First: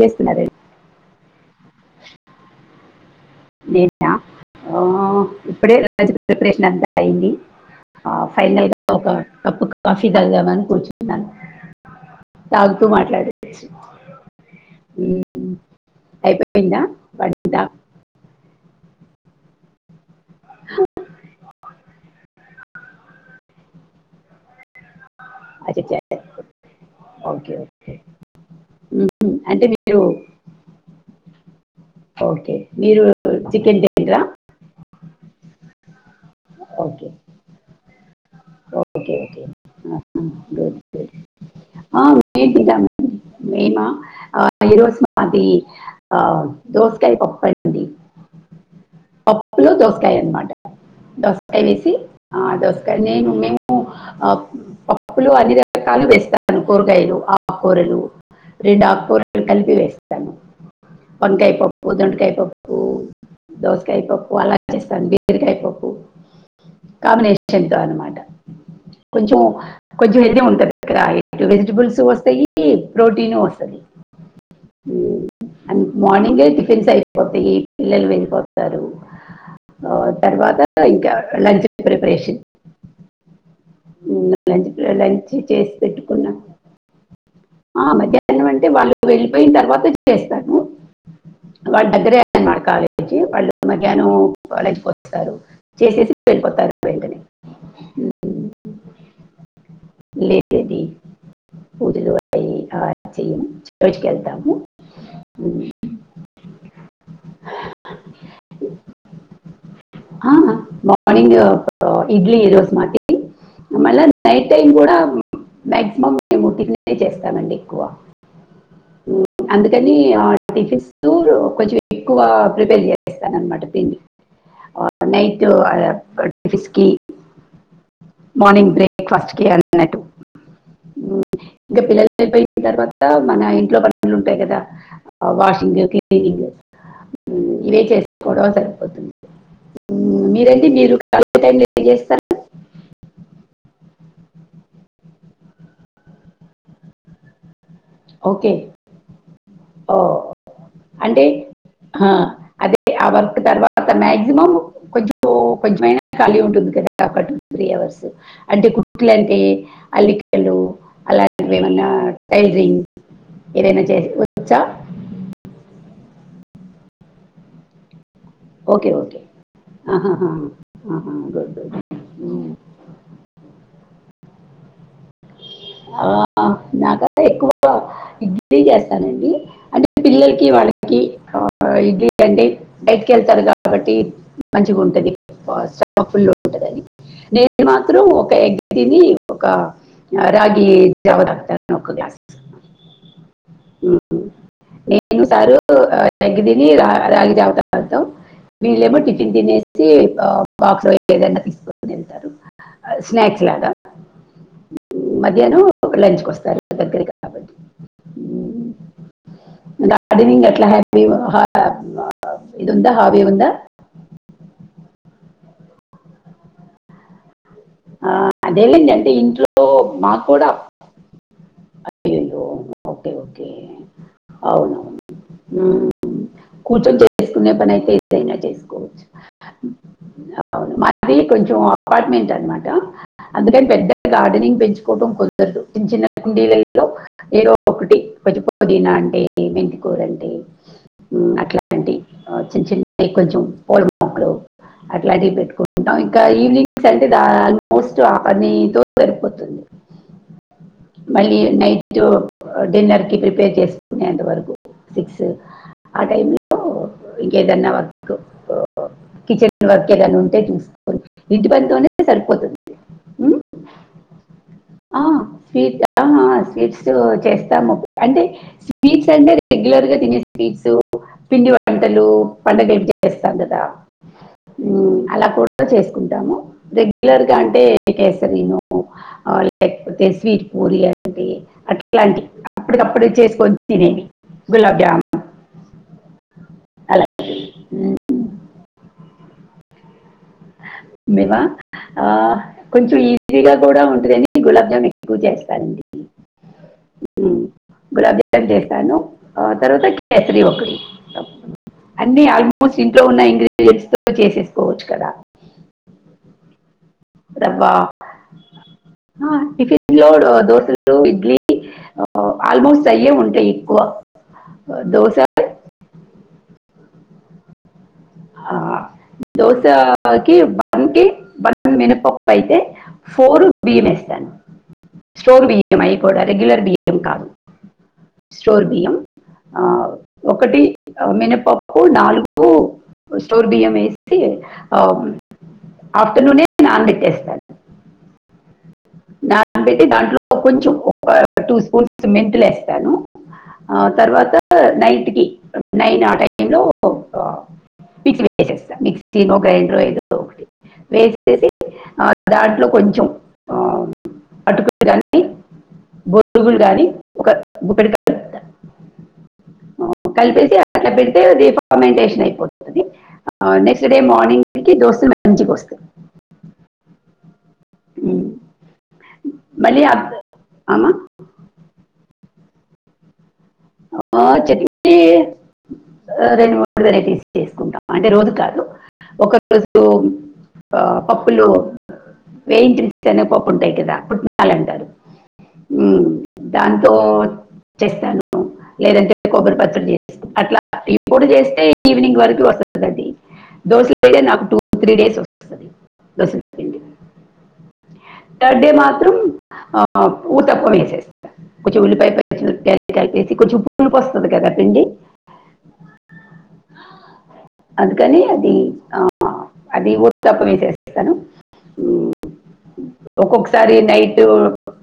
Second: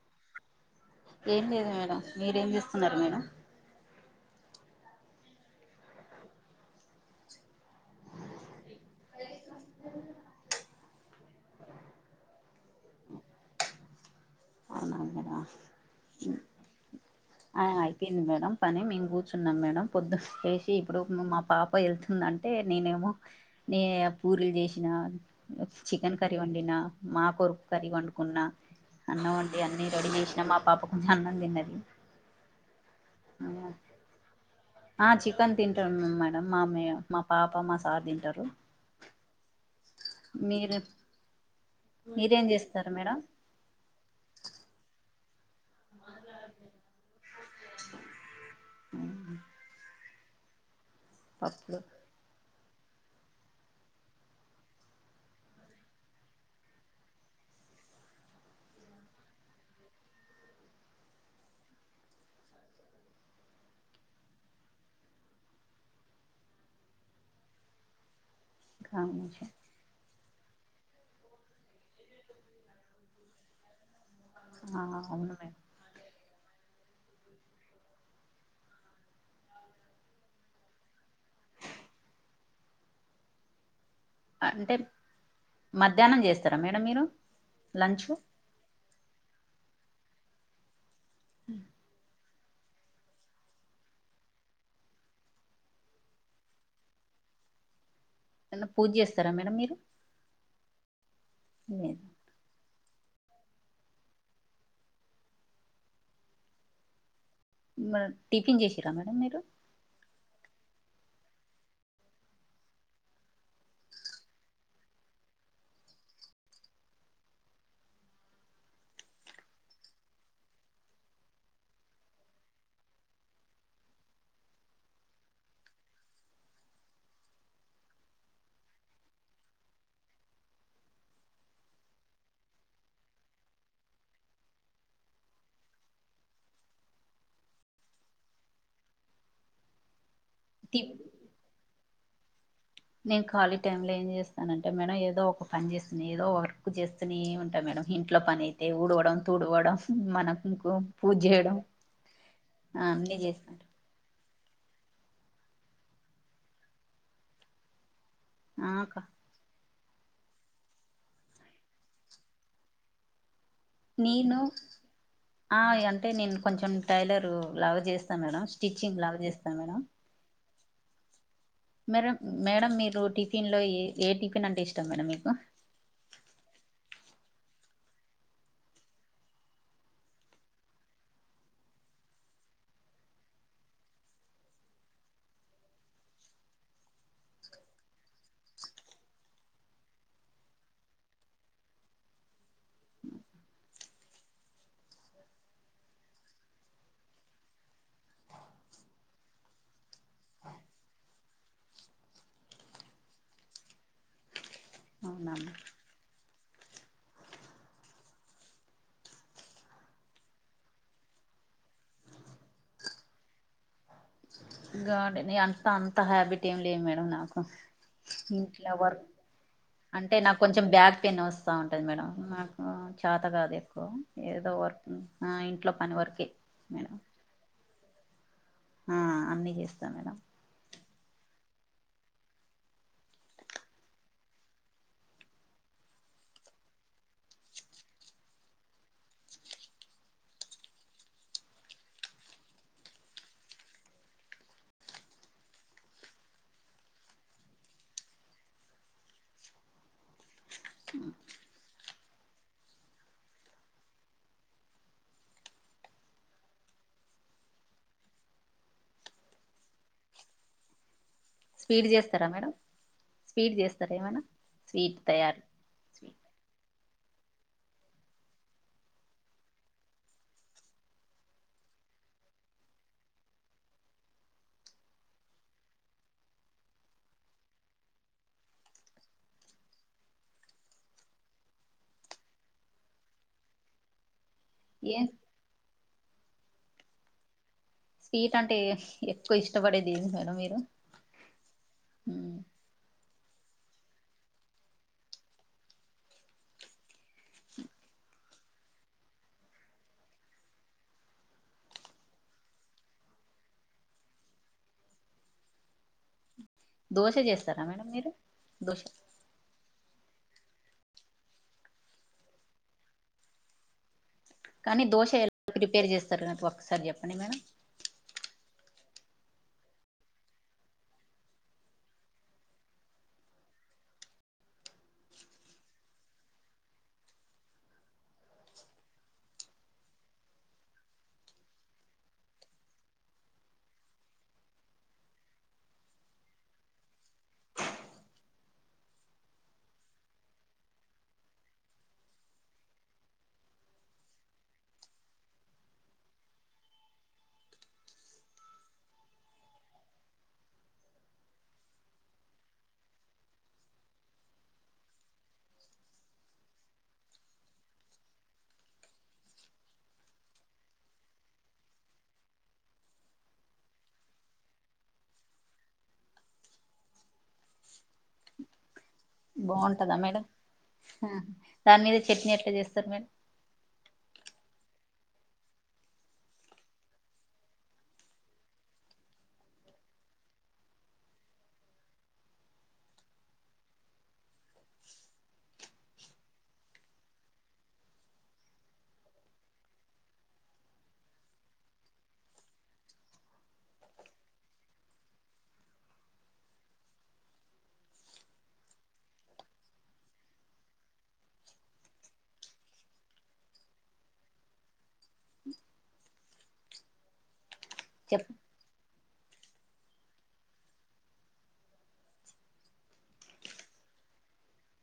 చేస్తున్నారే ఏం లేదు మేడం మీరేం చేస్తున్నారు మేడం నేనా [inaudible] ఆ ఇప్పుడే ప్రిపరేషన్ అంతా అయ్యింది ఆ ఫైనల్గా ఒక కప్పు కాఫీ తాగుదామని కూర్చున్నాను తాగుతూ మాట్లాడేసి అవునా మేడం అయిపోయిందా వంట ఆ అయిపోయింది మేడం పని మేము కూర్చున్నాం మేడం పొద్దున్న లేసి ఇప్పుడు మా పాప వెళ్తుందంటే నేనేమో నీ పూరీలు చేసిన అచ్చచ్చ. చికెన్ కర్రీ వండినా మాకో ఓకే కర్రీ ఓకే వండుకున్నా ఉమ్, అన్నం వండి అంటే అన్ని మీరు రెడీ చేసినా మా పాప కొంచెం అన్నం తిన్నది ఓకే మీరు చికెన్ తినరా ఆ చికెన్ తింటారు మేడం మా ఓకే మా పాప మా సార్ తింటారు ఓకే ఓకే ఆహా, మీరు గుడ్ గుడ్ ఆ, మీరేం మేము తింటాం చేస్తారు మేడం అది ఆ దోసకాయ పప్పు అండి పప్పులో దోస కాయ అన్నమాట దోసకాయ పప్పులు వేసి ఆ దోసకాయ నేను మేము ఆ పప్పులు అన్ని రకాలు వేస్తాను కూరగాయలు ఆకుకూరలు రెండు ఆకుకూరలు కలిపి వేస్తాను వంకాయ పప్పు, దొండకాయ పప్పు దోసకాయ పప్పు అలా చేేస్తాను బీరకాయ పప్పు కాంబినేషన్తో అన్నమాట కాంబినేషన్ హెల్తీ ఉంటంది కదా వెజిటబుల్స్ వస్తాయి ప్రోటీన్ వస్తుంది అవును మేడం ఉమ్ మోర్నింగ్ ఏ టిఫిన్స్ అయిపోతాయి పిల్లలు వెళ్ళిపోతారు తర్వాత ఇంకా లంచ్ ప్రిపరేషన్ లంచ్ అంటే లంచ్ చేసి మధ్యాహ్నం పెట్టుకున్నా చేస్తారా మేడం మీరు ఆ లంచ్ మధ్యాహ్నం అంటే వాళ్ళు వెళ్ళిపోయిన తర్వాత చేస్తాను వాళ్ళు దగ్గరే కాలేజీ వాళ్ళు మధ్యాహ్నం కాలేజ్కి పోయి వస్తారు చేసేసి వెళ్ళిపోతారు వెంటనే ఉ ఏన్న పూజ చేస్తారా మేడం మీరు ఏ రోజు చెయ్యము బయటికి వెళ్తాము టిఫిన్ చేసిర్రా మేడం మీరు ఆ మార్నింగ్ ఇడ్లీ రోజు మాది మళ్ళ నైట్ టైమ్ కూడా మ్యాక్సిమం మేము టిఫినే చేస్తామండి ఎక్కువ అందుకనీ ఆ టిఫిన్సూ కొంచెం ఎక్కువ ప్రిపేర్ చేసేస్తాను అన్నమాట రప్పింది [inaudible] [inaudible] మార్నింగ్ బ్రేక్ఫాస్ట్ కి అన్నట్టు ఇంక పిల్లలు వెళ్ళిపోయిన తర్వాత మన ఇంట్లో పనులు ఉంటాయి కదా వాషింగ్ క్లీనింగ్ [inaudible] ఇవే చేసు కోడాం సరిపోతుంది మీరండి టిఫ్ మీరు కరెక్ట్ టైమ్ లో ఎన్ని చేస్తారు నేను ఖాళీ టైమ్ లో ఏం చేస్తానంటే మేడం ఏదో ఒక పని చేస్తున్నా ఏదో వర్క్ చేస్తూనే ఉంటా మేడం ఇంట్లో పని ఓకే అయితే ఊడవడం తుడువడం ఓ మనకు పూజ అంటే చేయడం ఆ, అదే ఆ అన్నీ వర్క్ చేస్తాను తర్వాత మ మినిమం కొంచెం కొంచెమైనా ఖాళీ ఉంటుంది కదా ఒక టూ త్రీ అవర్స్ అంటే ఆ అక్క కుడుకులు అంటే అల్లికలు అలాంటివి ఏమన్నా టైలరింగ్ ఏదైనా చేసు నేను వచ్చా ఆ అంటే నేను కొంచెం టైలర్ లాగా చేస్తాను మేడం స్టిచ్చింగ్ లాగా చేస్తా మేడం ఆహా మేడం మేడం మీరు టిఫిన్ లో ఏ ఏ టిఫిన్ అంటే ఇష్టం మేడం మీకు ఆ నాకు అదే ఎక్కువ ఇడ్రీ చేస్తానండి అంటే పిల్లలకి వాళ్ళకి ఇ్రీ బయట్కి వెళ్తారు కాబట్టి మంచిగా ఉంటంది స్ట ఫుల్ ఉంటంది అని నేను మాత్రం ఒక ఎగ్గిదిని ఒక రాగి జావా తాగుతాను ఒక గ్లాస్ నేను సారు నగ్గిదిని రా రాగి జావా తాగుతాం వీళ్ళేమో టిఫిన్ తినేసి ఆ బాక్ లో ఏదనా తీసుకుని వెళ్తారు స్నాక్స్ లాగా మ అవునా మధ్యాసం లంచ్కి వస్తారు దగ్గరే కాబట్టి ఉమ్, గార్డెనింగ్ ఎట్లా హపీ ఇది ఉందా హవి ఉందా గాడ అంత అంత హ్యాబిటీ ఏం లే మేడం నాకు ఆ, ఇంట్లా అదేలేండి వర్క్ అంటే ఇంట్లో అంటే మాకు నాకు కూడా కొంచెం బ్యాక్ పెయిన్ వస్తా ఉంటది మేడం అయ్యో ఆహా ఓకే చేత ఓకే కాదు ఎక్కువ ఏదో వర్క్ అవునవును ఇంట్లో పని వర్కే మేడం కొన్ని పని అయితే ఎప్పుడూ అన్న చేసుకోవచ్చు ఆ అన్నీ చేస్తాం మేడం అవును మాది కొంచెం అపార్ట్మెంట్ అనమాట అందుకని పెద్ద గార్డెనింగ్ పెంచుకోవటం కుదరదు చిన్న చిన్న కుండీలలో ఏదో ఒకటి పదిపోదీనా అంటే మెంతికూర అంటే అట్లాంటి చిన్న చిన్న కొంచెం పోల మొక్కలు అట్లాంటివి పెట్టుకుంటాం ఇంకా ఈవినింగ్స్ ది ఆల్మోస్ట్ ఆ పనితో సరిపోతుంది మళ్ళీ నైట్ డిన్నర్ కి ప్రిపేర్ చేసుకునేంత వరకు సిక్స్ ఆ టైమ్ లో ఇంకేదన్నా వర్క్ కిచెన్ వర్క్ ఏదైనా ఉంటే చూసుకోన్ స్వీట్ చేస్తారా మేడం ఉమ్, స్వీట్ చేస్తారా ఏమైనా స్వీట్ ఆ, తయారు స్వీట్ ఆ స్వీట్స్ స్ చేస్తాము అంటే స్వీట్స్ అంటే రెగ్యులర్ గా తినే స్వీట్సు పిండి వంటలు పండగలకి చేస్తాం కదా మ్మ్ అలా కూడా చేసుకుంటాము రెగ్యులర్ గా అంటే ఏ కేసరీనో ఆ లేకపోతే స్వీట్ పూరి అంటే అట్లాంటివి అప్పటికప్పుడు చేసుకొని తినేవి గులాబ్జాము ఏం అలా మ్, స్వీట్ అంటే ఎక్కువ ఇష్టపడేది మేడం మీరు మేమ ఆ కొంచెం ఈ గా కూడా ఉంటదని గులాబ్ జామున్ ఎక్కువ చేస్తానండి హుమ్ గులాబ్ జామన్ చేస్తాను తరువాత కేసరి ఒకటీ అన్ని ఆల్మోస్ట్ ఇంట్లో ఉన్న ఇంగ్రీడియంట్స్ తోటి చేసేసుకోవచ్చు కదా దోశ చేస్తారా రవ్వ మేడం మీరు దోశ టిఫిన్ దోశలు ఇడ్లీ ఆ ఆల్మోస్ట్ అయ్యే ఉంటాయి ఎక్కువ కానీ దోశ ఎలా ప్రిపేర్ చేస్తారు నాకు ఒకసారి చెప్పండి మేడం ఆ ఆ దోశకి వన్ కి వన్ మినపప్పు అయితే ఫోర్ బియం ఎస్త్ స్టోర్ బియ్యం అయి కూడా రెగ్యులర్ బియ్యం కాదు స్టోర్ బియ్యం ఆ ఒకటి మినపప్పు నాలుగు స్టోర్ బియ్యం ఏసీ ఆ ఆఫ్టర్నూనే నాన్ బెట్టేస్తను నాన్ బెట్టి దాంట్లో కొంచెం ఒక టూ స్పూన్స్ మెంతు లేస్తాను ఆ తర్వాత నైట్ కి నైన్ ఆ టైమ్ లో మిక్సీ వేేసేస్తా మిక్సీనో గ్రైండర్ ఏదో ఒకటి వేసేసి ఆ దాంట్లో కొంచెం ఆ అటుకులు గానీ బొరుగులు గాని ఒక ఒకటి [unintelligible] కలిపేసి అట్లా పెడితే రిఫర్మెంటేషన్ అయిపోతుంది నెక్స్ట్ డే మార్నింగ్ కి దోసలు మంచిగా వస్తయ్ హుమ్ బాగుంటదా మేడం ఆమా దాని మీద చట్నీ ఎట్లా చేస్తారు మరి అబ్బో చట్నీ రెండు మూడు వెరైటీస్ చేసుకుంటాం అంటే రోజు కాదు ఒక రోజు ఆ పప్పులు వేయించిన శెనగ పప్పులు ఉంటాయి కదా అలాంటివి దాంతో హుమ్ చట్నీ అనుకో లేదంటే కొబ్బరి పచ్చడి చేస్త అట్లా ఇప్పుడు చేస్తే ఈవినింగ్ వరకు వస్తది దోసల పిండి నాకు టూ త్రీ డేస్ వస్తది దోశల పిండి థర్డ్ డే మాత్రం ఆ ఊత పొడి వేసేస్త కొంచెం ఉల్లిపాయ పచ్చడి గట్టిగా కలిపేసి కొంచెం పులుపొస్తుంది కదండి అందుకని చెప్ అది ఆ అది ఉత్త పొడితో చేసేస్తాను ఒక్కొక్కసారి నైట్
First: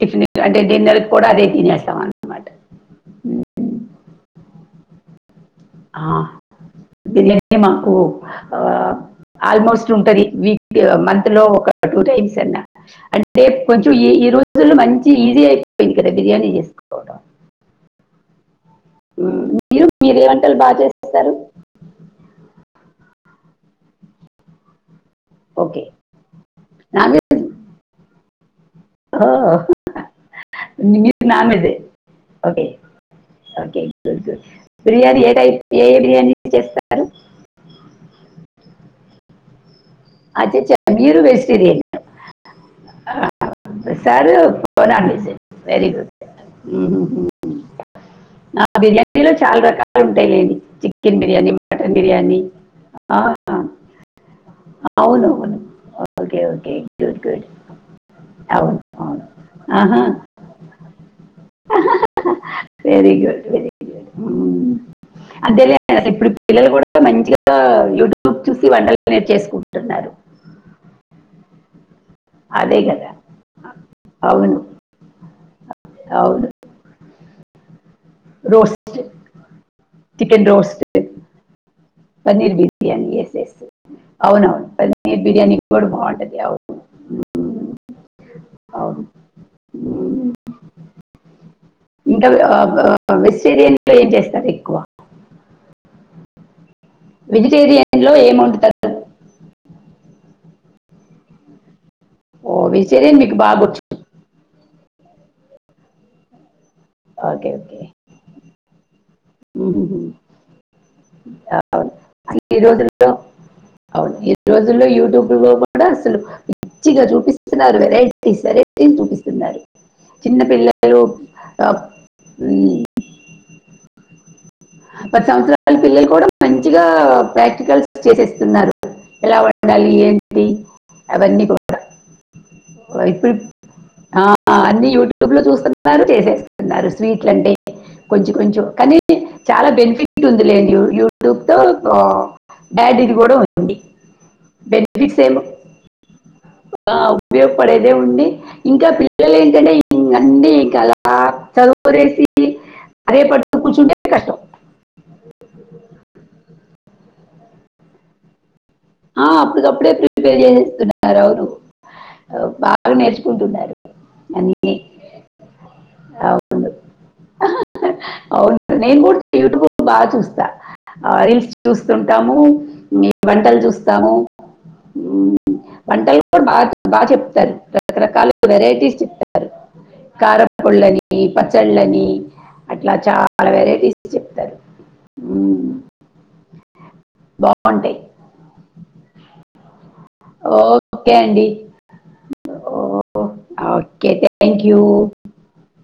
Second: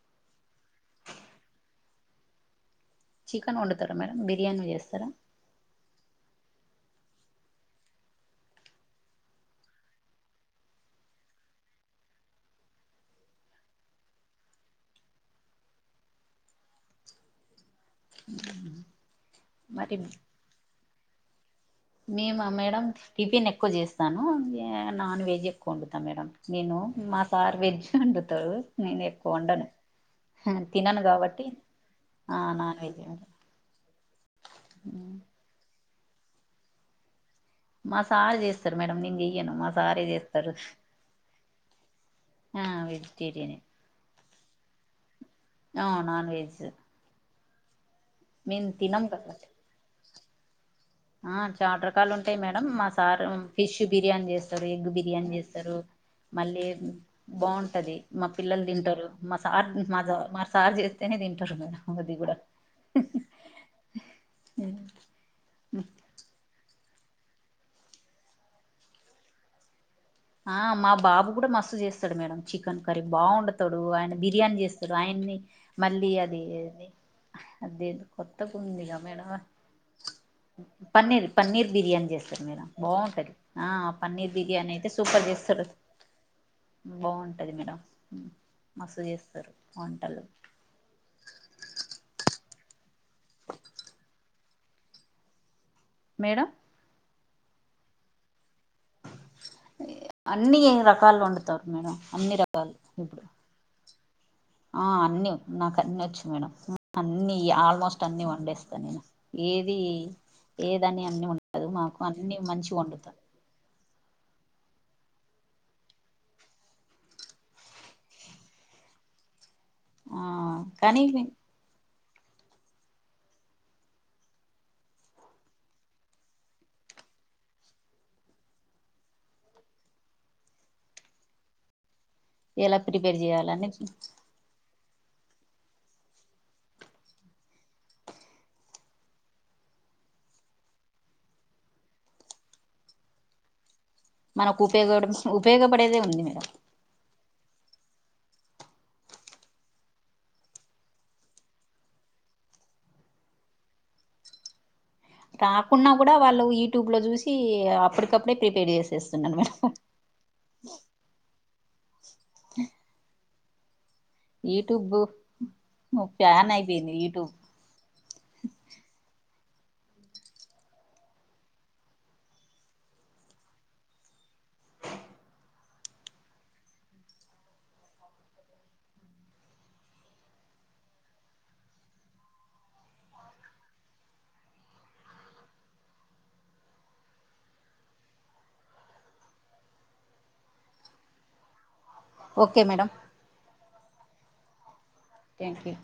టిఫిన్ అంటే డిన్నర్ కూడా అదే తినేస్తాం అనమాట చికెన్ వండుతారా మేడం బిర్యానీ చేస్తారా ఆ బిర్యానీ అంటే మాకు ఆల్మోస్ట్ ఉంటది వీక్లీ మంత్ లో ఒక టూ టైమ్స్ అన్నా అంటే కొంచెం ఈ ఈ రోజులో మంచి ఈజీ అయిపోయింది కదా బిర్యానీ చేసుకోవడం హుమ్ మీరు మీరేం వంటలు బాగా చేస్తారు మేమ మేడం టిఫిన్ ఎక్కువ చేస్తాను నాన్ వెజ్ ఎక్కువ ఓకే వండుతా మేడం నేను మా సార్ వెజ్ వండుతారు నేనెక్కువండను నిది నా మీదే నాన్ వెజ్ వండను. ఓకేఓకే గుడ్ బిరియానీ ఏ టైప్ ఏ ఏ బిర్యానీ చేస్తారు ఇయన్ మ అచ్చచచ్చా మీరు వెజిటేరియన్ వెజిటేరియన్ సారు పోనండి ఆ వెరీ నాన్ గుడ్ వెజ్ మేము తినం బిర్యానీలో కాబట్టి చాలా రకాలు ఉంటాయి చికెన్ ఆ బిర్యానీ మటన్ చాలారకాలు ఉంటాయి బిర్యానీ మేడం మా ఆ, సారు ఫిష్ బిర్యానీ చేస్తా సారు ఎగ్ అవును బిర్యానీ అవును చేస్తారు ఓకే మళ్ళీ ఓకే గుడ్ గుడ్ బాగుంటది మా పిల్లలు అవును తింటారు అవును మా సార్ మా ఆహా మా సార్ చేస్తేనే ఇంట [unintelligible] కూడా సరిగా అదే ఇప్పుడు పిల్లలు కూడా మంచిగా యూట్యూబ్ చూసి వంటలు నేర్చేసుకుంటున్నారు ఆ మా బాబు కూడా మస్తు చేస్తు కదా మేడం అదే చికెన్ కర్రీ కదా బాగ వొండుతాడు ఆయన బిర్యానీ అవును చేస్తాడు ఆయన్ని మళ్ళీ అది అవును అదే కొత్తగా ఉందిగా roast madam chicken roast paneer paneer biryani paneer చేస్తారు బిర్యానీ బాగుంటది ఆ పన్నీర్ బిర్యాని అయితే సూప మీ బిర్యానీ కూడా బాగుంటది అవును బాగుంటది మ్మ్. మేడం అవును మస్త్ చేస్తారు వంటలు మ్మ్. ఇంకా వెజిటేరియన్ లో ఏం చేస్తారు ఎక్కువ మేడం వెజిటేరియన్ లో ఎమ్ వండుతార్ అన్నీ రకాలు వండుతారు మేడం అన్ని ఓ రకాలు వెజిటేరియన్ ఇప్పుడు మీకు బాగోచ్చు ఆ అన్ని నాకు అన్ని వచ్చు మేడం అన్ని ఓకే ఓకే ఆల్మోస్ట్ అన్ని వండేస్తాను ఏది మ్మ్. ఏదని అన్ని ఉండదు అవును మాకు అన్ని అసలు ఈ మంచి రోజుల్లో వండుతాం అవును ఈ రోజుల్లో యూట్యూబ్ లో కూడా అసలు మంచిగా చూపిస్తున్నారు కదా వెరైటీస్ వెరైటీ చూపిస్తున్నారు ఆ చిన్నపిల్లలు కానీ పది సంవత్సరాల పిల్లలు కూడా మంచిగా ప్రాక్టికల్స్ చేసేస్తున్నారు ఎలా ఉండాలి ఏంటి అవన్నీ కూడా ఎలా ప్రిపేర్ ఇప్పుడు చేయాల అని చూపిస్తూ ఆ, అన్ని యూట్యూబ్ లో చూస్తున్నారు చేసేస్తున్నారు స్వీట్లు అంటే కొంచెం కొంచెం కానీ చాలా బెనిఫిట్ ఉంది లేండి యూట్యూబ్ తో డాడీది కూడా ఉంది మనకు ఉపయోగపడే బెనిఫిట్స్ ఏం ఉపయోగపడేదే ఉంది ఆ, ఉపయోగపడేదే ఉండి ఇంకా పిల్లలు ఏంటంటే ఇంక అన్నీ ఇంకా అలా చదువు వదిలేసి అదే పడుకు కూర్చుంటే కష్టం రాకున్నా కూడా వాళ్ళు యూట్యూబ్ లో చూసి అప్పటికప్పుడే ప్రిపేర్ ఆ చేసేస్తున్నాను మేడం అప్పటికప్పుడే ప్రిపేర్ చేసేస్తున్నారు కుందున్నారు యూట్యూబు ప్యాన్ అవును అయిపోయింది యూట్యూబ్ అవును నేను కూడ్ యూట్యూబ్ లో బాగా చూస్తా రీల్స్ చూస్తుంటాము మీ వంటలు చూస్త్ తాను వంటలు కూడా బాగా బాగా చెప్తారు రకరకాల వెరైటీస్ చెప్తారు కార కొళని పచ్చళ్ళని అట్లా చాలా వెరైటీస్ చెప్తారు బావుంటయి ఓకే అండి ఓకే మేడం కే థ్యాంక్ యూ థ్యాంక్ యూ